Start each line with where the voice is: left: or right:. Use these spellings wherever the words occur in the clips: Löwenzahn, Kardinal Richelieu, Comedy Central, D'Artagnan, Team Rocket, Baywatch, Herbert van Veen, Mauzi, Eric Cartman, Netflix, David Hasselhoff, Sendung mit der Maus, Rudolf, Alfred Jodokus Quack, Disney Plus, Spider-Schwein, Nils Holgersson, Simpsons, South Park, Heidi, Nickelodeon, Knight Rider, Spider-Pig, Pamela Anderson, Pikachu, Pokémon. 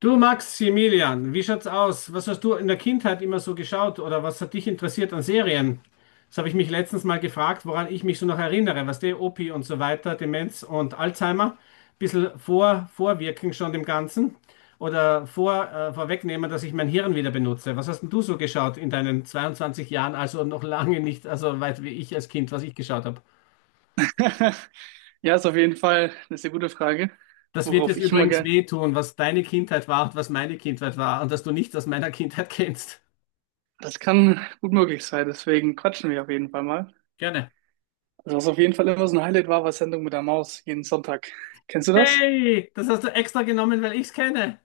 left: Du Maximilian, wie schaut's aus? Was hast du in der Kindheit immer so geschaut oder was hat dich interessiert an Serien? Das habe ich mich letztens mal gefragt, woran ich mich so noch erinnere, was der Opi und so weiter, Demenz und Alzheimer, bisschen vorwirken schon dem Ganzen oder vorwegnehmen, dass ich mein Hirn wieder benutze. Was hast denn du so geschaut in deinen 22 Jahren, also noch lange nicht, also weit wie ich als Kind, was ich geschaut habe?
right: Ja, ist auf jeden Fall eine sehr gute Frage,
left: Das wird
right: worauf
left: jetzt
right: ich immer
left: übrigens
right: gerne.
left: wehtun, was deine Kindheit war und was meine Kindheit war und dass du nichts aus meiner Kindheit kennst.
right: Das kann gut möglich sein, deswegen quatschen wir auf jeden Fall mal.
left: Gerne.
right: Also was auf jeden Fall immer so ein Highlight war, war Sendung mit der Maus jeden Sonntag. Kennst du das?
left: Hey, das hast du extra genommen, weil ich's kenne.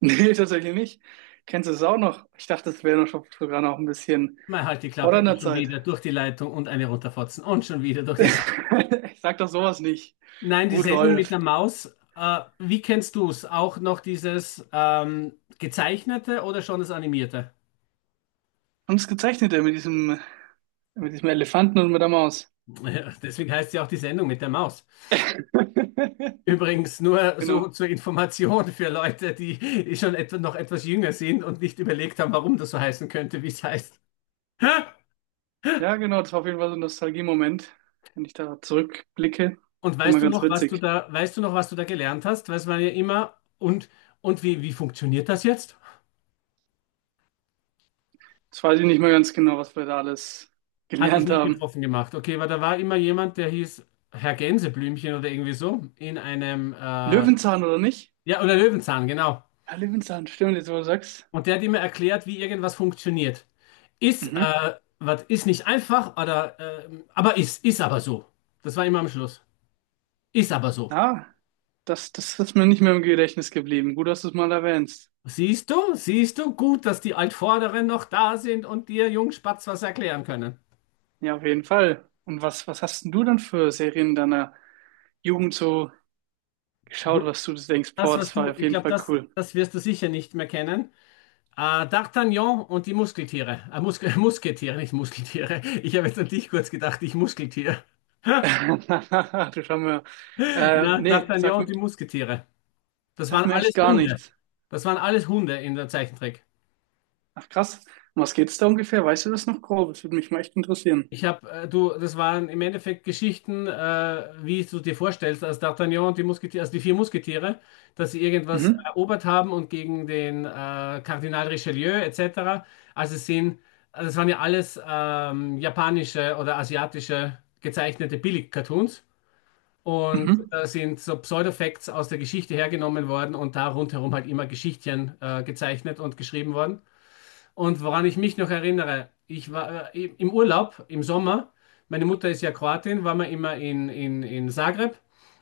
right: Nee, tatsächlich nicht. Kennst du es auch noch? Ich dachte, das wäre noch sogar noch ein bisschen
left: Mal halt die
right: vor
left: Klappe und
right: deiner
left: schon
right: Zeit.
left: wieder durch die Leitung und eine runterfotzen und schon wieder durch die Leitung.
right: Ich sag doch sowas nicht.
left: Nein, die Sendung mit
right: Rudolf.
left: der Maus, wie kennst du's? Auch noch dieses gezeichnete oder schon das animierte?
right: Haben es gezeichnet, der mit diesem Elefanten und mit der Maus.
left: Ja, deswegen heißt sie auch die Sendung mit der Maus. Übrigens nur
right: Genau.
left: so zur Information für Leute, die schon etwa noch etwas jünger sind und nicht überlegt haben, warum das so heißen könnte, wie es heißt.
right: Ja, genau, das war auf jeden Fall so ein Nostalgie-Moment. Wenn ich da zurückblicke,
left: Und
right: ist immer
left: weißt du
right: ganz
left: noch,
right: witzig.
left: was du da gelernt hast? Weiß man ja immer. Und wie funktioniert das jetzt?
right: Jetzt weiß ich nicht mehr ganz genau, was wir da alles
left: Hat dich
right: gelernt
left: nicht
right: haben.
left: betroffen gemacht. Okay, weil da war immer jemand, der hieß Herr Gänseblümchen oder irgendwie so, in einem, ja,
right: Löwenzahn oder nicht?
left: oder Löwenzahn, genau.
right: Ja, Löwenzahn, stimmt, jetzt wo du sagst.
left: Und der hat immer erklärt, wie irgendwas funktioniert. Ist,
right: Mhm.
left: was ist nicht einfach, oder, aber ist aber so. Das war immer am Schluss. Ist aber so.
right: Ja, das ist mir nicht mehr im Gedächtnis geblieben. Gut, dass du es mal erwähnst.
left: Siehst du, gut, dass die Altvorderen noch da sind und dir Jungspatz was erklären können.
right: Ja, auf jeden Fall. Und was hast denn du dann für Serien deiner Jugend so geschaut, was du denkst, boah, das war auf
left: Ich
right: jeden
left: glaube,
right: Fall
left: das,
right: cool.
left: das wirst du sicher nicht mehr kennen. D'Artagnan und die Muskeltiere. Musketiere, nicht Muskeltiere. Ich habe jetzt an dich kurz gedacht, ich Muskeltier.
right: Du schau mir. Äh,
left: Ja,
right: nee, sag,
left: D'Artagnan und die Musketiere. Das
right: sag
left: waren
right: mir echt
left: alles
right: gar
left: Hunde.
right: nichts.
left: Das waren alles Hunde in der Zeichentrick.
right: Ach krass. Um was geht's da ungefähr? Weißt du das noch grob? Das würde mich mal echt interessieren.
left: Ich habe, du, das waren im Endeffekt Geschichten, wie du dir vorstellst, als D'Artagnan und die Musketiere, also die vier Musketiere, dass sie irgendwas
right: Mhm.
left: erobert haben und gegen den Kardinal Richelieu etc. Also es sind, also es waren ja alles japanische oder asiatische gezeichnete Billig-Cartoons und
right: Mhm.
left: da sind so Pseudo-Facts aus der Geschichte hergenommen worden und da rundherum halt immer Geschichtchen gezeichnet und geschrieben worden. Und woran ich mich noch erinnere, ich war im Urlaub im Sommer, meine Mutter ist ja Kroatin, waren wir immer in Zagreb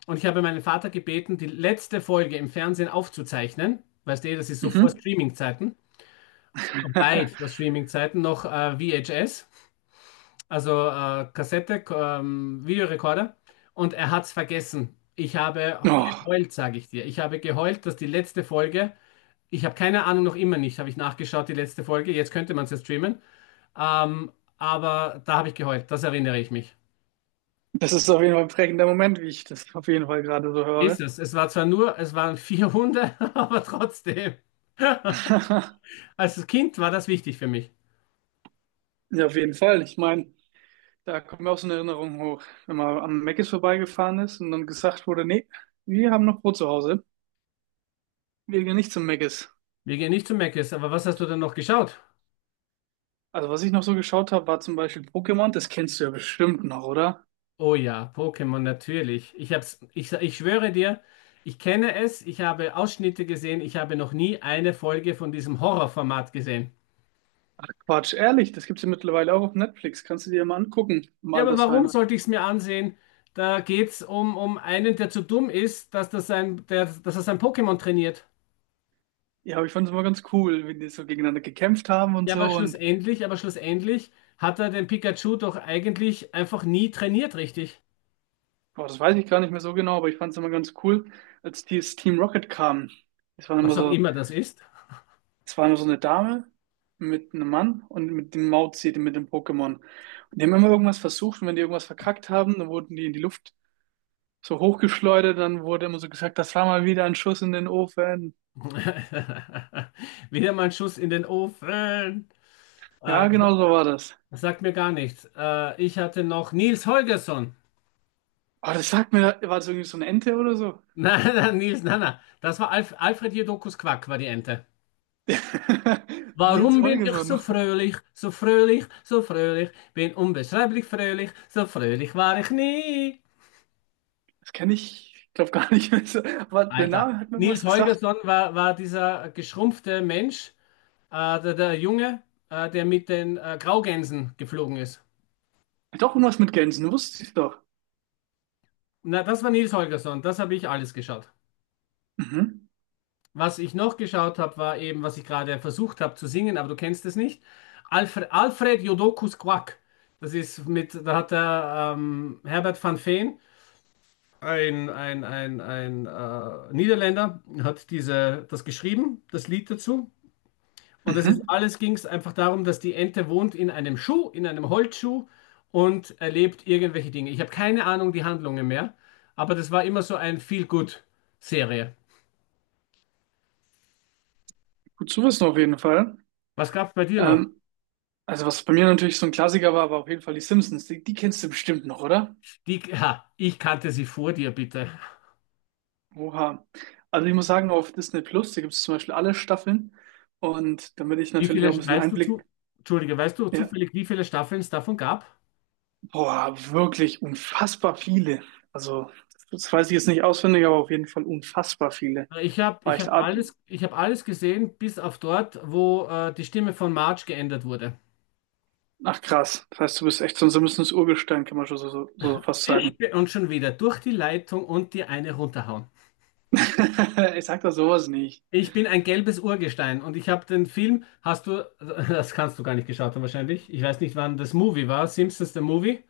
left: und ich habe meinen Vater gebeten, die letzte Folge im Fernsehen aufzuzeichnen. Weißt du, das ist so vor
right: Mhm.
left: Streaming-Zeiten, weit vor Streaming-Zeiten, noch VHS, also Kassette, Videorekorder. Und er hat es vergessen. Ich habe
right: Oh,
left: geheult, sage ich dir. Ich habe geheult, dass die letzte Folge, ich habe keine Ahnung, noch immer nicht, habe ich nachgeschaut, die letzte Folge, jetzt könnte man es ja streamen. Ähm, aber da habe ich geheult, das erinnere ich mich.
right: das ist auf jeden Fall ein prägender Moment, wie ich das auf jeden Fall gerade so
left: Ist
right: höre.
left: es. Es war zwar nur, es waren vier Hunde, aber trotzdem. Als Kind war das wichtig für mich.
right: Ja, auf jeden Fall. Ich meine, da kommt mir auch so eine Erinnerung hoch, wenn man am Mc's vorbeigefahren ist und dann gesagt wurde: nee, wir haben noch Brot zu Hause, wir gehen nicht zum Mc's.
left: Wir gehen nicht zu Meckes, aber was hast du denn noch geschaut?
right: Also was ich noch so geschaut habe, war zum Beispiel Pokémon, das kennst du ja bestimmt noch, oder?
left: Oh ja, Pokémon natürlich. Ich schwöre dir, ich kenne es, ich habe Ausschnitte gesehen, ich habe noch nie eine Folge von diesem Horrorformat gesehen.
right: Ach Quatsch, ehrlich, das gibt's ja mittlerweile auch auf Netflix, kannst du dir mal angucken im
left: Ja, aber warum
right: Altersheim.
left: sollte ich es mir ansehen? Da geht's um einen, der zu dumm ist, dass er sein Pokémon trainiert.
right: Ja, aber ich fand es immer ganz cool, wenn die so gegeneinander gekämpft haben und
left: Ja, aber
right: so. Und
left: schlussendlich, aber schlussendlich hat er den Pikachu doch eigentlich einfach nie trainiert, richtig?
right: boah, das weiß ich gar nicht mehr so genau, aber ich fand es immer ganz cool, als dieses Team Rocket kam. Es war
left: Was
right: immer
left: auch
right: so,
left: immer das ist.
right: Es war immer so eine Dame mit einem Mann und mit dem Mauzi, mit dem Pokémon. Und die haben immer irgendwas versucht, und wenn die irgendwas verkackt haben, dann wurden die in die Luft so hochgeschleudert, dann wurde immer so gesagt, das war mal wieder ein Schuss in den Ofen.
left: Wieder mal ein Schuss in den Ofen.
right: Ja,
left: Äh,
right: genau so war das.
left: Das sagt mir gar nichts. Ich hatte noch Nils Holgersson.
right: Aber das sagt mir, war das irgendwie so eine Ente oder so?
left: Nein, nein, Nils, nein, nein. Das war Alfred Jodokus Quack, war die Ente.
right: Nils
left: Warum bin ich so
right: Holgersson.
left: fröhlich, so fröhlich, so fröhlich? Bin unbeschreiblich fröhlich, so fröhlich war ich nie.
right: Das kenne ich, ich glaube, gar nicht mehr so. Aber der
left: Alter.
right: Name hat mir
left: Nils
right: was gesagt.
left: Holgersson war, war dieser geschrumpfte Mensch, der Junge, der mit den Graugänsen geflogen ist.
right: Hat auch irgendwas mit Gänsen, wusste ich doch.
left: Na, das war Nils Holgersson, das habe ich alles geschaut.
right: Mhm.
left: Was ich noch geschaut habe, war eben, was ich gerade versucht habe zu singen, aber du kennst es nicht. Alfred, Alfred Jodokus Quack. Da hat der Herbert van Veen, ein Niederländer, hat das geschrieben, das Lied dazu. Und das ist
right: Mhm.
left: alles ging es einfach darum, dass die Ente wohnt in einem Schuh, in einem Holzschuh und erlebt irgendwelche Dinge. Ich habe keine Ahnung die Handlungen mehr, aber das war immer so ein Feel-Good-Serie.
right: Gut zu wissen auf jeden Fall.
left: Was gab es bei dir noch?
right: Ähm, also was bei mir natürlich so ein Klassiker war, war auf jeden Fall die Simpsons. Die kennst du bestimmt noch, oder?
left: Die, ha, ich kannte sie vor dir, bitte.
right: Oha. Also ich muss sagen, auf Disney Plus, da gibt es zum Beispiel alle Staffeln. Und damit ich
left: Wie
right: natürlich
left: viele,
right: auch ein bisschen
left: weißt du zu,
right: Einblick,
left: Entschuldige, weißt du
right: ja,
left: zufällig, wie viele Staffeln es davon gab?
right: boah, wirklich unfassbar viele. Also das weiß ich jetzt nicht auswendig, aber auf jeden Fall unfassbar viele. War echt.
left: Ich hab alles gesehen, bis auf dort, wo die Stimme von Marge geändert wurde.
right: Ach krass, das heißt, du bist echt so ein simples Urgestein, kann man schon so fast sagen.
left: Und schon wieder durch die Leitung und dir eine runterhauen.
right: Ich sag doch sowas nicht.
left: Ich bin ein gelbes Urgestein und ich habe den Film, das kannst du gar nicht geschaut haben wahrscheinlich. Ich weiß nicht, wann das Movie war, Simpsons the Movie,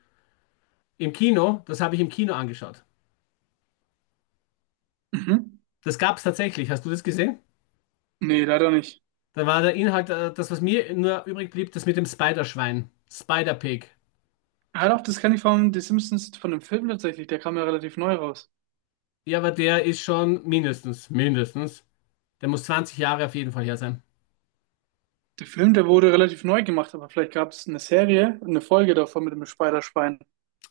left: im Kino, das habe ich im Kino angeschaut.
right: Mhm.
left: Das gab es tatsächlich, hast du das gesehen?
right: Nee, leider nicht.
left: Da war der Inhalt, das, was mir nur übrig blieb, das mit dem Spiderschwein, Spider-Pig.
right: Halt auf, das kenne ich von The Simpsons, von dem Film tatsächlich, der kam ja relativ neu raus.
left: Ja, aber der ist schon mindestens, mindestens, der muss 20 Jahre auf jeden Fall her sein.
right: Der Film, der wurde relativ neu gemacht, aber vielleicht gab es eine Serie, eine Folge davon mit dem Spider-Schwein.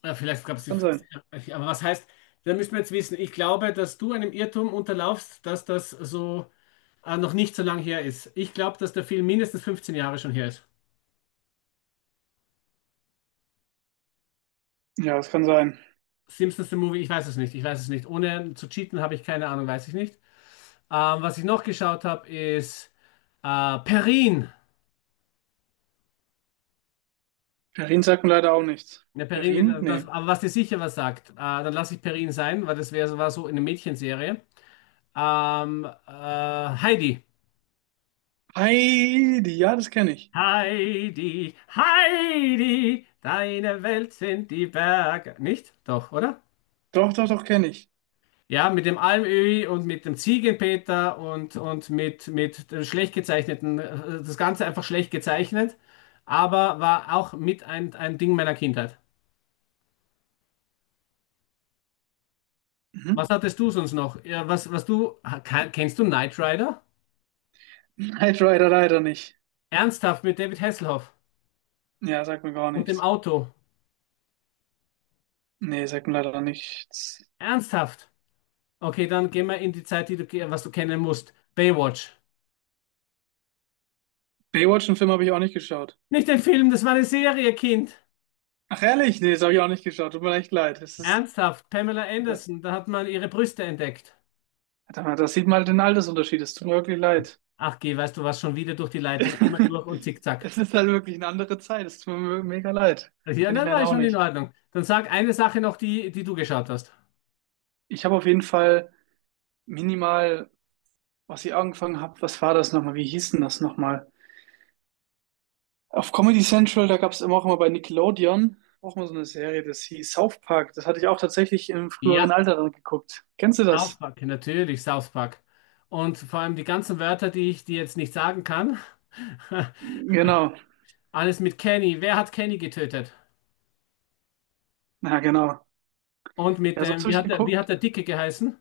left: Ja, vielleicht gab es
right: Das
left: die,
right: kann sein.
left: 50, aber was heißt, da müssen wir jetzt wissen, ich glaube, dass du einem Irrtum unterlaufst, dass das so noch nicht so lange her ist. Ich glaube, dass der Film mindestens 15 Jahre schon her ist.
right: Ja, das kann sein.
left: Simpsons The Movie, ich weiß es nicht, ich weiß es nicht. Ohne zu cheaten habe ich keine Ahnung, weiß ich nicht. Was ich noch geschaut habe, ist Perrin.
right: Perrin sagt mir leider auch nichts.
left: Ja, Perrin,
right: Perrin? Nee.
left: aber was dir sicher was sagt, dann lasse ich Perrin sein, weil das war so eine Mädchenserie. Ähm, äh, Heidi.
right: Heidi, ja, das kenne ich.
left: Heidi, Heidi, deine Welt sind die Berge. Nicht? Doch, oder?
right: Doch, doch, doch, kenne ich.
left: Ja, mit dem Almöhi und mit dem Ziegenpeter und mit der schlecht gezeichneten, das Ganze einfach schlecht gezeichnet, aber war auch mit ein Ding meiner Kindheit. Was
right: Mhm.
left: hattest du sonst noch? Ja, was, was du, ha- ke- kennst du Knight Rider?
right: Knight Rider leider nicht.
left: Ernsthaft mit David Hasselhoff
right: Ja, sagt mir gar
left: und dem
right: nichts.
left: Auto.
right: Nee, sagt mir leider nichts.
left: Ernsthaft. Okay, dann gehen wir in die Zeit, was du kennen musst. Baywatch.
right: Baywatch, einen Film habe ich auch nicht geschaut.
left: Nicht den Film, das war eine Serie, Kind.
right: Ach ehrlich? Nee, das habe ich auch nicht geschaut. Tut mir echt leid. Das ist,
left: Ernsthaft, Pamela
right: ja,
left: Anderson, da hat man ihre Brüste entdeckt.
right: verdammt, das sieht man halt den Altersunterschied. Es tut mir wirklich leid.
left: Ach, geh, weißt du was, schon wieder durch die Leitung, einmal durch und zickzack.
right: Es ist halt wirklich eine andere Zeit. Es tut mir mega leid.
left: Ja,
right: Kenne ich
left: nein, nein,
right: leider
left: ist
right: auch
left: schon in
right: nicht.
left: Ordnung. Dann sag eine Sache noch, die du geschaut hast.
right: Ich habe auf jeden Fall minimal, was ich angefangen habe, was war das nochmal? Wie hieß denn das nochmal? Auf Comedy Central, da gab es immer, auch immer bei Nickelodeon, auch mal so eine Serie, das hieß South Park. Das hatte ich auch tatsächlich im früheren
left: Ja,
right: Alter dann geguckt. Kennst du
left: South
right: das?
left: Park, natürlich South Park. Und vor allem die ganzen Wörter, die ich dir jetzt nicht sagen kann.
right: Genau.
left: Alles mit Kenny. Wer hat Kenny getötet?
right: Ja, genau.
left: Und mit
right: Ja, sonst
left: dem,
right: habe ich
left: wie hat
right: geguckt.
left: der Dicke geheißen?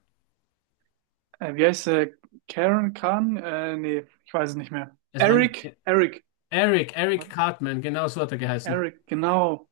right: Wie heißt der? Karen Khan? Nee, ich weiß es nicht mehr.
left: Es war nicht
right: Eric, Eric.
left: Eric, Eric
right: Warte,
left: Cartman, genau so hat er geheißen.
right: Eric, genau.